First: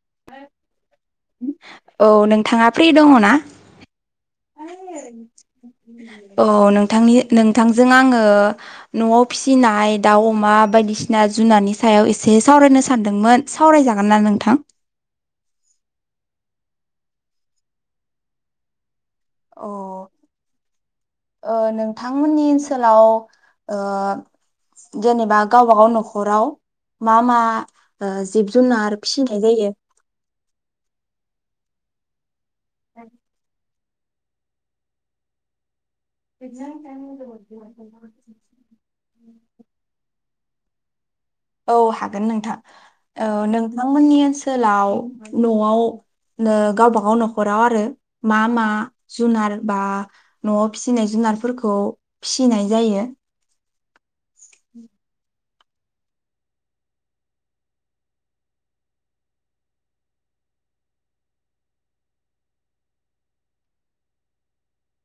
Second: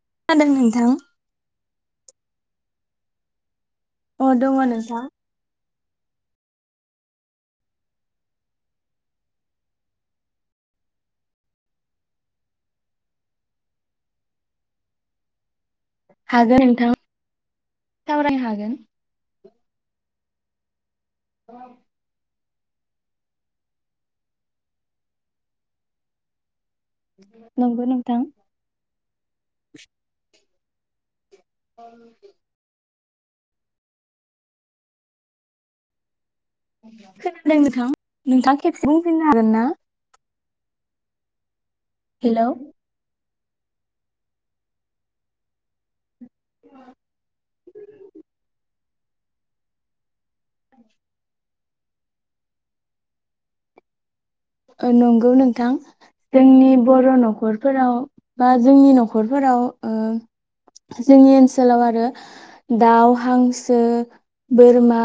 [unintelligible] नोंथां? औ नोंथाङा फ्रि दङ ना? अ दङ नोंथां। औ नोंथांनि नोंथांजों आङो न'वाव फिसिनाय दाउ अमा बायदिसिना जुनारनि सायाव एसे सावरायनो सानदोंमोन सावरायजागोन ना नोंथां? हागोन नोंथां सावरायनो हागोन। अह। ओ नोंथांमोननि ओन सोलाव ओ जेनेबा गावबागाव न'खराव मा मा नंगौ ओ नोंथां। जिब जुनार फिसिनाय जायो? [inaudible] [inaudible] खोनादों नोंथां नोंथां खेबसे बुंफिननो हागोन ना? औ हागोन हेलौ नोंथा। औ नोंथांमोननि ओनसोलाव न'वाव नो गावबागाव न'खराव आरो मा मा जुनार बा न'वाव फिसिनाय जुनारफोरख खौ फिसिनाय जायो? ओ नंगौ नोंथां जोंनि बर' न'खरफोराव बा जोंनि न'खरफोराव ओ जोंनि ओनसोलाव आरो दाउ, हांसो, बोरमा,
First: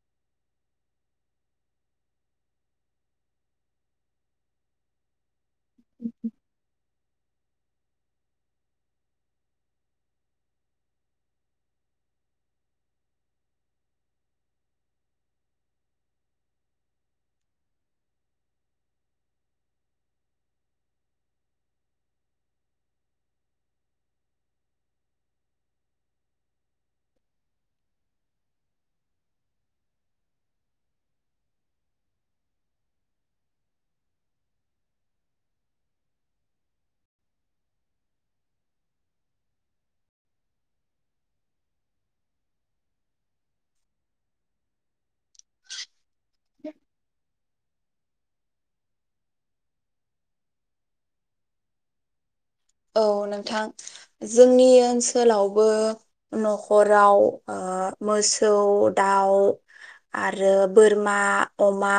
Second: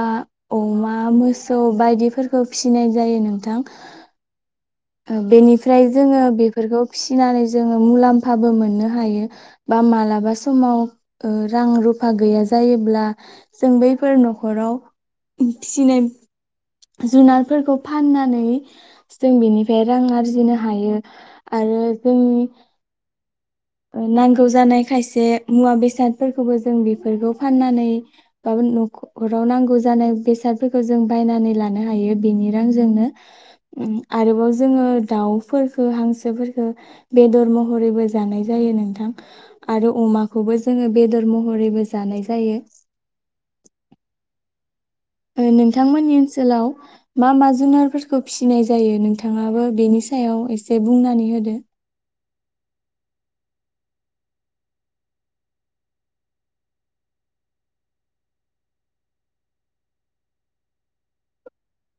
अमा, मोसौ बायदिफोरखौ फिसिनाय जायो नोंथां। ओ बेनि फ्राय जोङो बेफोरखौ फिसिनानै जोङो मुलाम्फाबो मोननो हायो बा मालाबा समाव ओ रां रुफा गैया जायोब्ला जों बैफोर न'खराव फिसिनाय जुनारफोरखौ फाननानै जों बेनि फे रां आरजिनो हायो आरो जोंनि ओ नांगौ जानाय खायसे मुवा बेसादफोरखौबो जों बेफोरखौ फाननानैबाबो न'खराव नांगौ जानाय बेसादफोरखौ जों बायनानै लानो हायो बेनि रांजोंनो। उम आरोबाव जोङो दाउफोरखो हांसोफोरखो बेदर महरैबो जानाय जायो नोंथां आरो अमाखौबो जोङो बेदर महरैबो जानाय जायो। ओ नोंथांमोननि ओनसोलाव मा मा जुनारफोरखौ फिसिनाय जायो नोंथाङाबो बेनि सायाव एसे बुंनानै होदो। औ नोंथां जोंनि ओनसोलावबो नखराव ओ मोसौ, दाउ आरो बोरमा, अमा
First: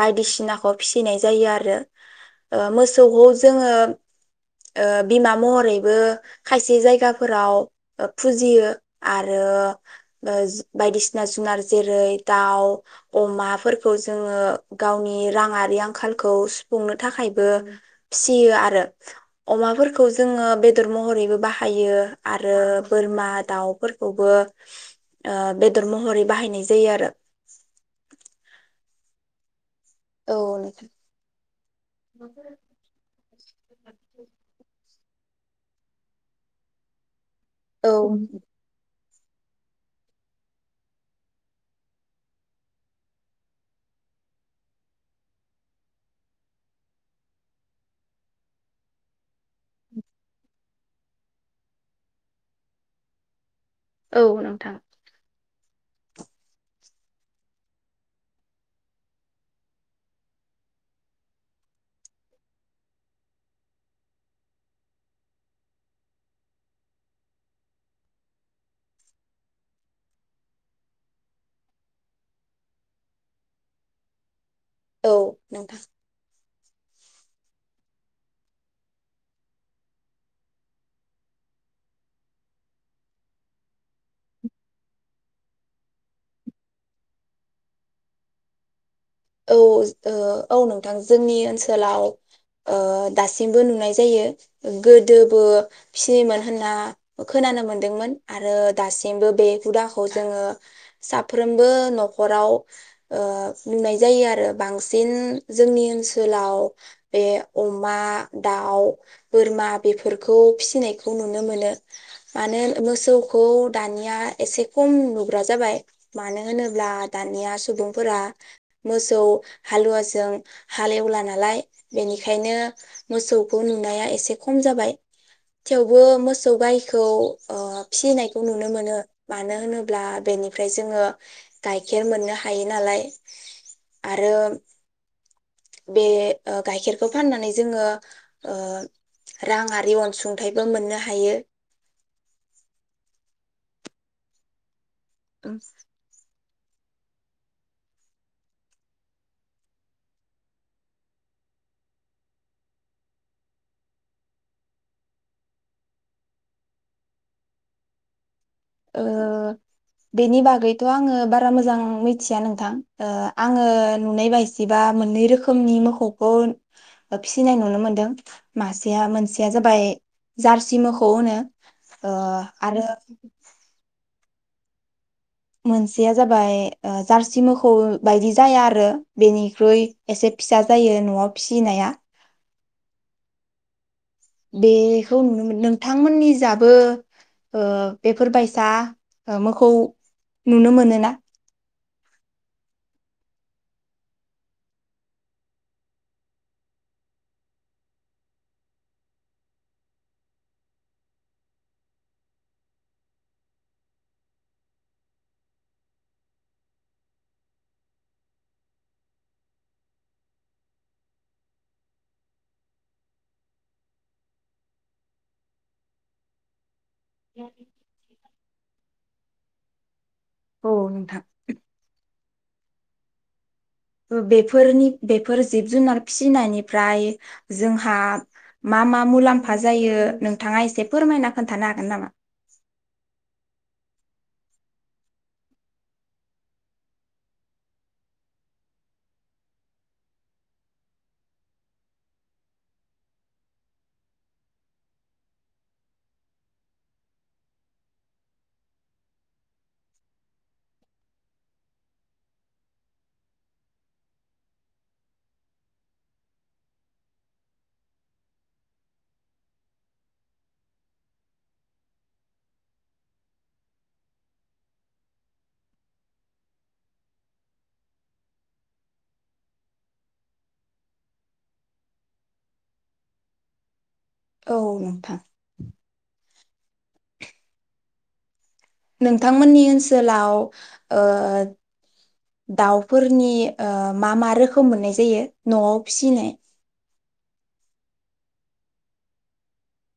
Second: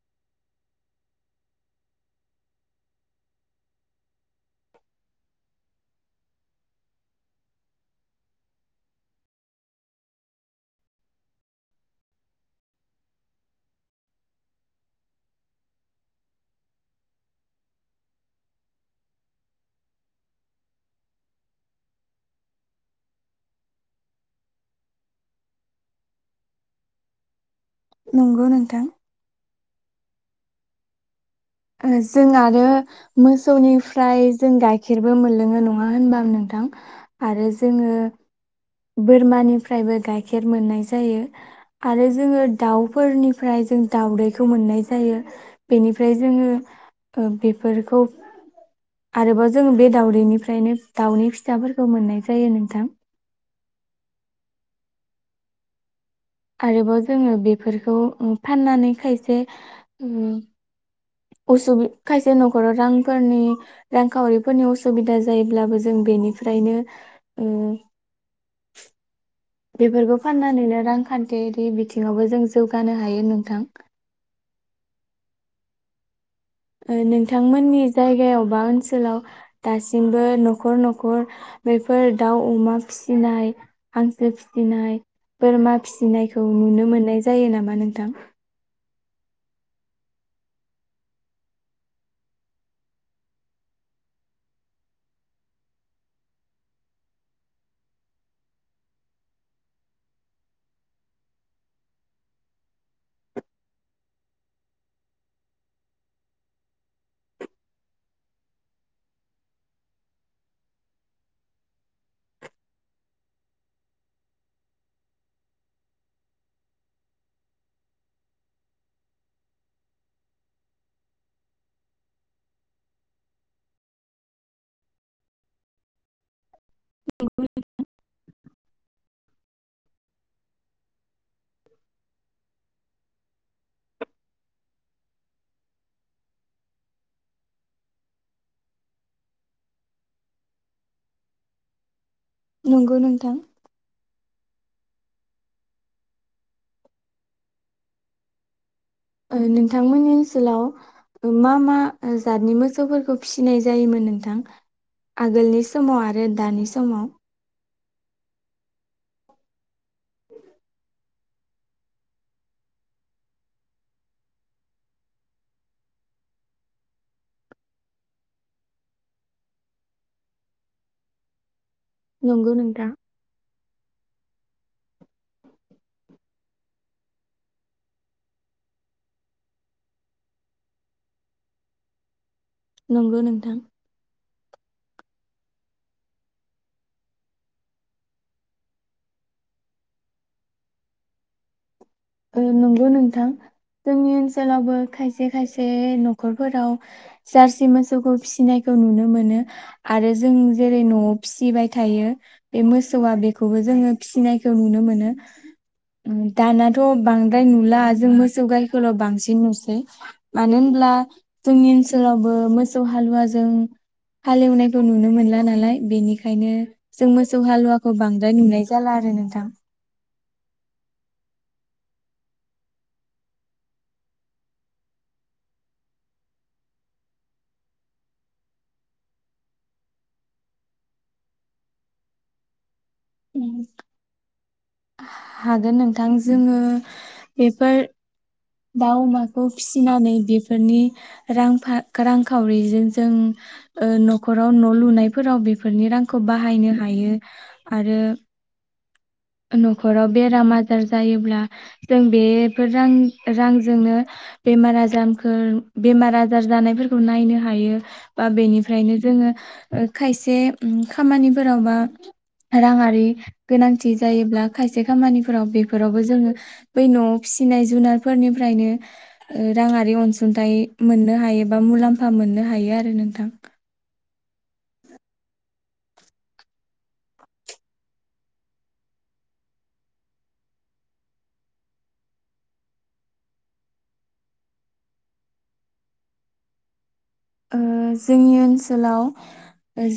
बायदिसिनाखौ फिसिनाय जायो आरो ओ मोसौखौ जोङो ओ बिमा महरैबो खायसे जायगाफोराव ओ‌ फुजियो आरो ओ बायदिसिना जुनार जेरै दाउ, अमाफोरखौ जोङो गावनि राङारि आंखालखौ सुफुंनो थाखायबो फिसियो आरो। अमाफोरखौ जोङो बेदर महरैबो बाहायो आरो बोरमा दाउफोरखौबो ओ बेदर महरै बाहायनाय जायो आरो। नंगौ नोंथां। औ। ओ जों आरो मोसौनिफ्राय जों गायखेर खेरबो मोनलोङो नङा होनबा नोंथां। आरो औ जोंङो बोरमानिफ्रायबो गायखेर मोननाय जायो आरो जोंङो दाउफोरनिफ्राय जों दाउदैखौ मोननाय जायो बेनिफ्राय जोंङो बेफोरखौ आरोबाव जोंङो बे दाउदैनिफ्रायनो दाउनि फिसाफोरखौ मोननाय जायो नोंथां। औ नोंथां। आरोबाव जोङो बेफोरखौ फाननानै खायसे असु खायसे नखराव रांफोरनि रांखावरिफोरनि असुबिदा जायोब्लाबो जों बेनिफ्रायनो उम बेफोरखौ फाननानैनो रांखान्थियारि बिथिङावबो जों जौगानो हायो नोंथां। औ नोंथां। ओ नोंथांमोननि जायगायाव बा ओनसोलाव दासिमबो नखर नखर बेफोर दाउ अमा फिसिनाय हांसो फिसिनाय बोरमा फिसिनायखौ नुनो मोननाय जायो नामा नोंथां। औ ज ओ औ नोंथां जोंनि ओनसोलाव ओ दासिमबो नुनाय जायो गोदोबो फियोमोन होनना खोनानो मोनदोंमोन आरो दासिमबो बे हुदाखौ जोङो साफ्रोमबो नखराव ओ नुनाय जायो आरो बांसिन जोंनि ओनसोलाव बे अमा दाउ बोरमा बेफोरखौ फिनायखौ नुनो मोनो मानो होनो मोसौखौ दानिया एसे खम नुग्रा जाबाय मानो होनोब्ला दानिया सुबुंफोरा मोसौ हालुवाजों हाल एवला नालाय बेनिखायनो मोसौखौ नुनाया एसे खम जाबाय थेवबो मोस मोसौ गाइखौ ओ फिनाय नुनो मोनो मानो होनोब्ला बेनिफ्राय जोङो गाइखेर मोननो हायो नालाय। आरो बे ओ गाइखेरखौ फाननानै जोङो ओ रांआरि अनसुंथाइबो मोननो हायो। नंगौ नोंथां। ओं ओ नोंथांमोननि ओनसोलाव मा मा जातनि मोसौफोरखौ फिनाय जायोमोन नोंथां आगोलनि समाव आरो दानि समाव? ओ बेनि बागैथ आङो बारा मोजां मिथिया नोंथां ओ आङो नुनाय बायसिबा मोननै रोखोमनि मोखौखौ फिसिनाय नुनो मोनदों मासेया मोनसेया जाबाय जार्सि मोखौ होनो। ओ नंगौ आरो नोंथां। मोनसेया जाबाय ओ जार्सि मोखौ बायदि जाया आरो बेनिख्रुइ एसे फिसा जायो नआव फिसिनाया। नंगौ नोंथां। बेखौ नुनो मोन नोंथांमोननि जाबो ओ बेफोर बायसा मोखौ नुनो मोनोना? ओ नंगौ नोंथां जोंनि ओनसोलावबो खायसे खायसे नखरफोराव जार्सि मोसौखौ फिसिनायखौ नुनो मोनो आरो जों जेरै नआव फिसिबाय थायो बे मोसौआ बेखौबो जोङो फिसिनायखौ नुनो मोनो दाना थ बांद्राय नुला जों मोसौ गायखौल बांसिन नुसै मानो होनब्ला जोंनि ओनसोलावबो मोसौ हालुवाजों हालेवनायखौ नुनो मोनला नालाय बेनिखायनो। जों मोसौ हालुवाखौ बां नाय नुनाय जाला आरो नोंथां। औ नोंथां। ओ बेफोरनि बेफोर जिब जुनार फिसिनायनिफ्राय जोंहा मा मा मुलाम्फा जायो नोंथाङा एसे फोरमायना खोन्थानो हागोन नामा? उम। हागोन नोंथां जोङो बेफोर दाउ अमाखौ फिसिनानै बेफोरनि रांफा रांखावरिजों जों ओ नखराव न लुनायफोराव बेफोरनि रांखौ बाहायनो हायो आरो नखराव बेराम आजार जायोब्ला जों बेफोर रां रांजोंनो बेमार आजारफोर बेमार आजार जानायफोरखौ नायनो हायो बा बेनिफ्रायनो जोङो ओ खायसे खामानिफोराव बा राङारि गोनां थि जायोब्ला खायसे खामानिफोराव बेफोरावबो जोङो बै नआव फिसिनाय जुनारफोरनिफ्रायनो ओ राङारि अनसुंथाइ मोननो हायोबा मुलाम्फा मोननो हायो आरो नोंथां। औ नोंथां। नोंथांमोननि ओनसोलाव ओ दाउफोरनि ओ मा मा रोखोम मोननाय जायो नआव फिसिनाय? ओ जोंनि ओनसोलाव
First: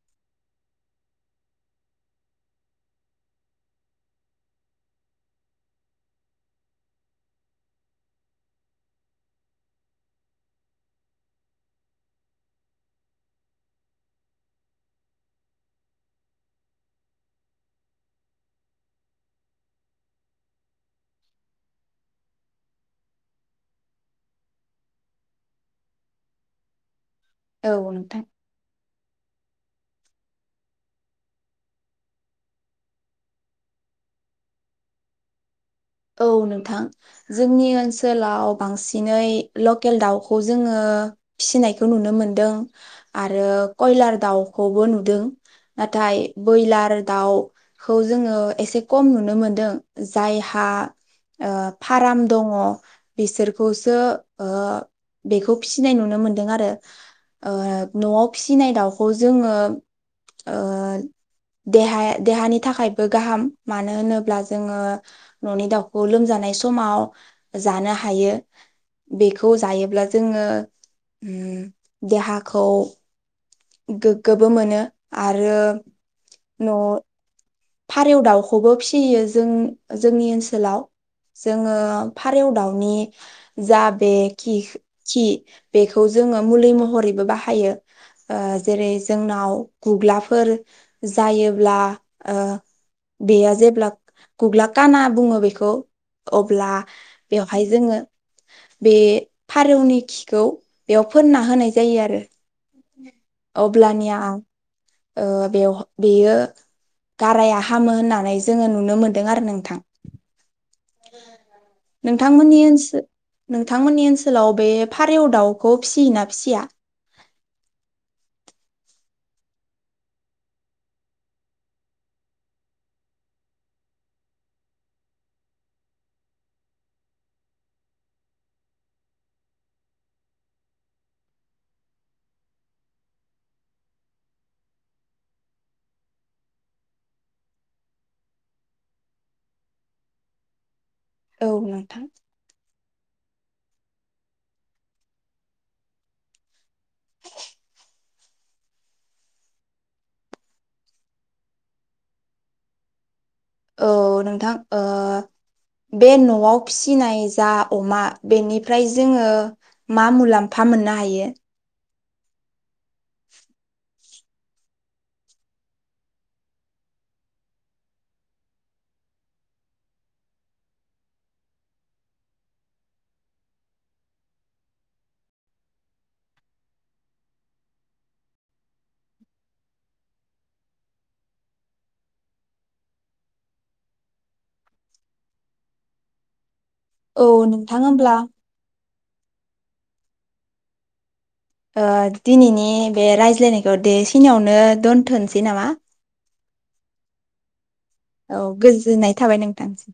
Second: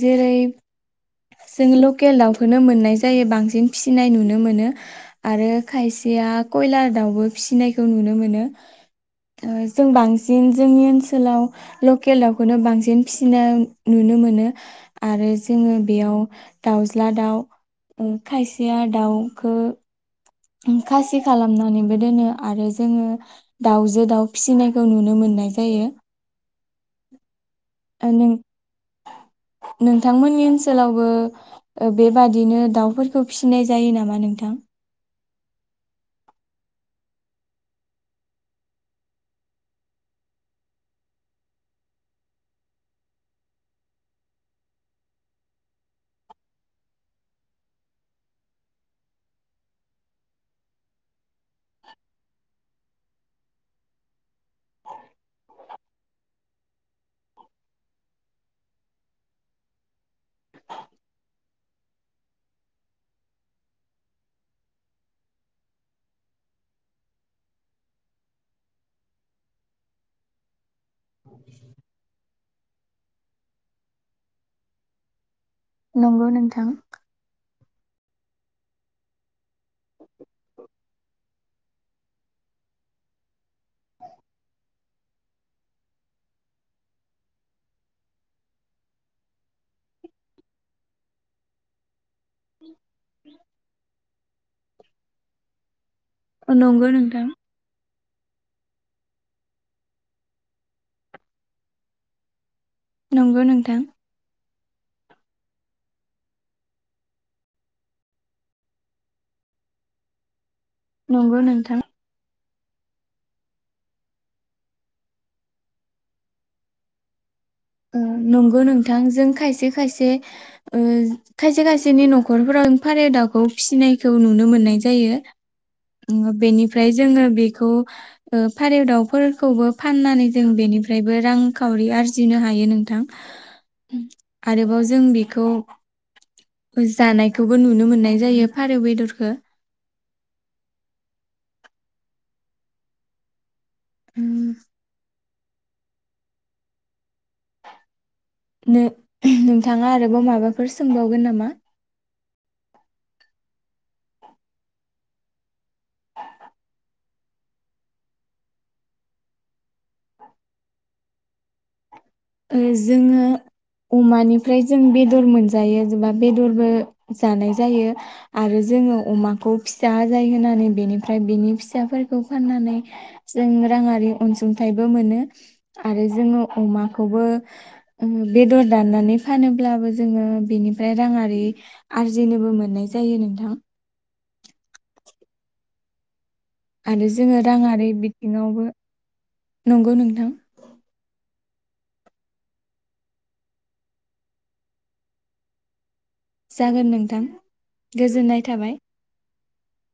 जेरै जों लकेल दाउखौनो मोननाय जायो बांसिन फिनाय नुनो मोनो आरो खायसेया कयलार दाउबो फिनायखौ नुनो मोनो जों बांसिन जोंनि ओनसोलाव लकेल दाउखौनो बांसिन फिनाय नुनो मोनो आरो जोङो बेयाव दाउज्ला दाउ खायसेया दाउखो खासि खालामनानैबो दोनो आरो जोङो दाउजो दाउ फिनायखौ नुनो मोननाय जायो। औ ओ नोंथां। नों नोंथांमोननि ओनसोलावबो बेबादिनो दाउफोरखौ फिनाय जायो नामा नोंथां? औ नोंथां जोंनि ओनसोलाव बांसिनै लकेल दाउखौ जोङो फिसिनायखौ नुनो मोनदों आरो कयलार दाउखौबो नुदों नाथाय बयलार दाउखौ जोङो एसे खम नुनो मोनदों जायहा ओ फाराम दङ बिसोरखौसो ओ बेखौ फिसिनाय नुनो मोनदों आरो न'आव फिसिनाय दाउखौ जोङो ओ देहा देहानि थाखायबो गाहाम मानो होनोब्ला जोङो ननि दाउखौ लोमजानाय समाव जानो हायो बेखौ जायोब्ला जोङो देहा खौ गोग्गोबो मोनो आर आरो नंगौ नोंथां। न' फारौ दाउखौबो फिसियो जों-जोंनि ओनसोलाव जोङो फारौ दाउनि जा बे खि खि बेखौ जोङो मुलि महरैबो बाहायो जेरै जोंनाव गुग्लाफोर जायोब्ला ओ बेया जेब्ला गुग्ला खाना बुङो बेखौ अब्ला नंगौ नोंथां बेवहाय जोङो बे फारौनि खिखौ बेयाव फोनना होनाय जायोआरो नंगौ नोंथां अब्लानिया ओ बेयाव बेयो गाराया हामो होननानै जोङो नुनो मोनदों आरो नोंथां नंगौ नोंथां नोंथांमोननि ओनसो नोंथांमोननि ओनसोलाव बे फारेव दाउखौ फिसियोना फिसिया ओ नंगौ नोंथां जों खायसे खायसे ओ खायसे खायसेनि नखरफोराव फारेव दाउखौ फिसिनायखौ नुनो मोननाय जायो बेनिफ्राय जोङो बेखौ ओ फारौ दाउफोरखौबो फाननानै जों बेनिफ्रायबो रांखावरि आरजिनो हा यो नोंथां आरोबाव जों बेखौ जानायखौबो नुनो मोननाय जायो फारौ बेदरखो औ नोंथां उम नो-नोंथाङा आरोबाव माबाफोर सोंबावगोन नामा औ नोंथां ओ बे न'आव फिसिनाय जा अमा बेनिफ्राय जोङो मा मुलाम्फा मोननो हायो जोङो अमानिफ्राय जों बेदर मोनजायो एबा बेदरबो जानाय जायो आरो जोङो अमाखौ फिसा आजाय होनानै बेनिफ्राय बेनि फिसाफोरखौ फाननानै जों राङारि अनसुंथाइबो मोनो आरो जोङो अमा खौबो उम बेदर दाननानै फानोब्लाबो जोङो बेनिफ्राय राङारि आरजिनोबो मोननाय जायो नोंथां आरो औ जोङो नोंथां राङारि होमब्ला बिथिङावबो नंगौ नोंथां ओ दिनैनि बे रायज्लायनायखौ दे खिनियावनो दोन्थनोसै नामा जागोन नोंथां औ गोजोननाय थाबाय गोजोननाय थाबाय नों सिम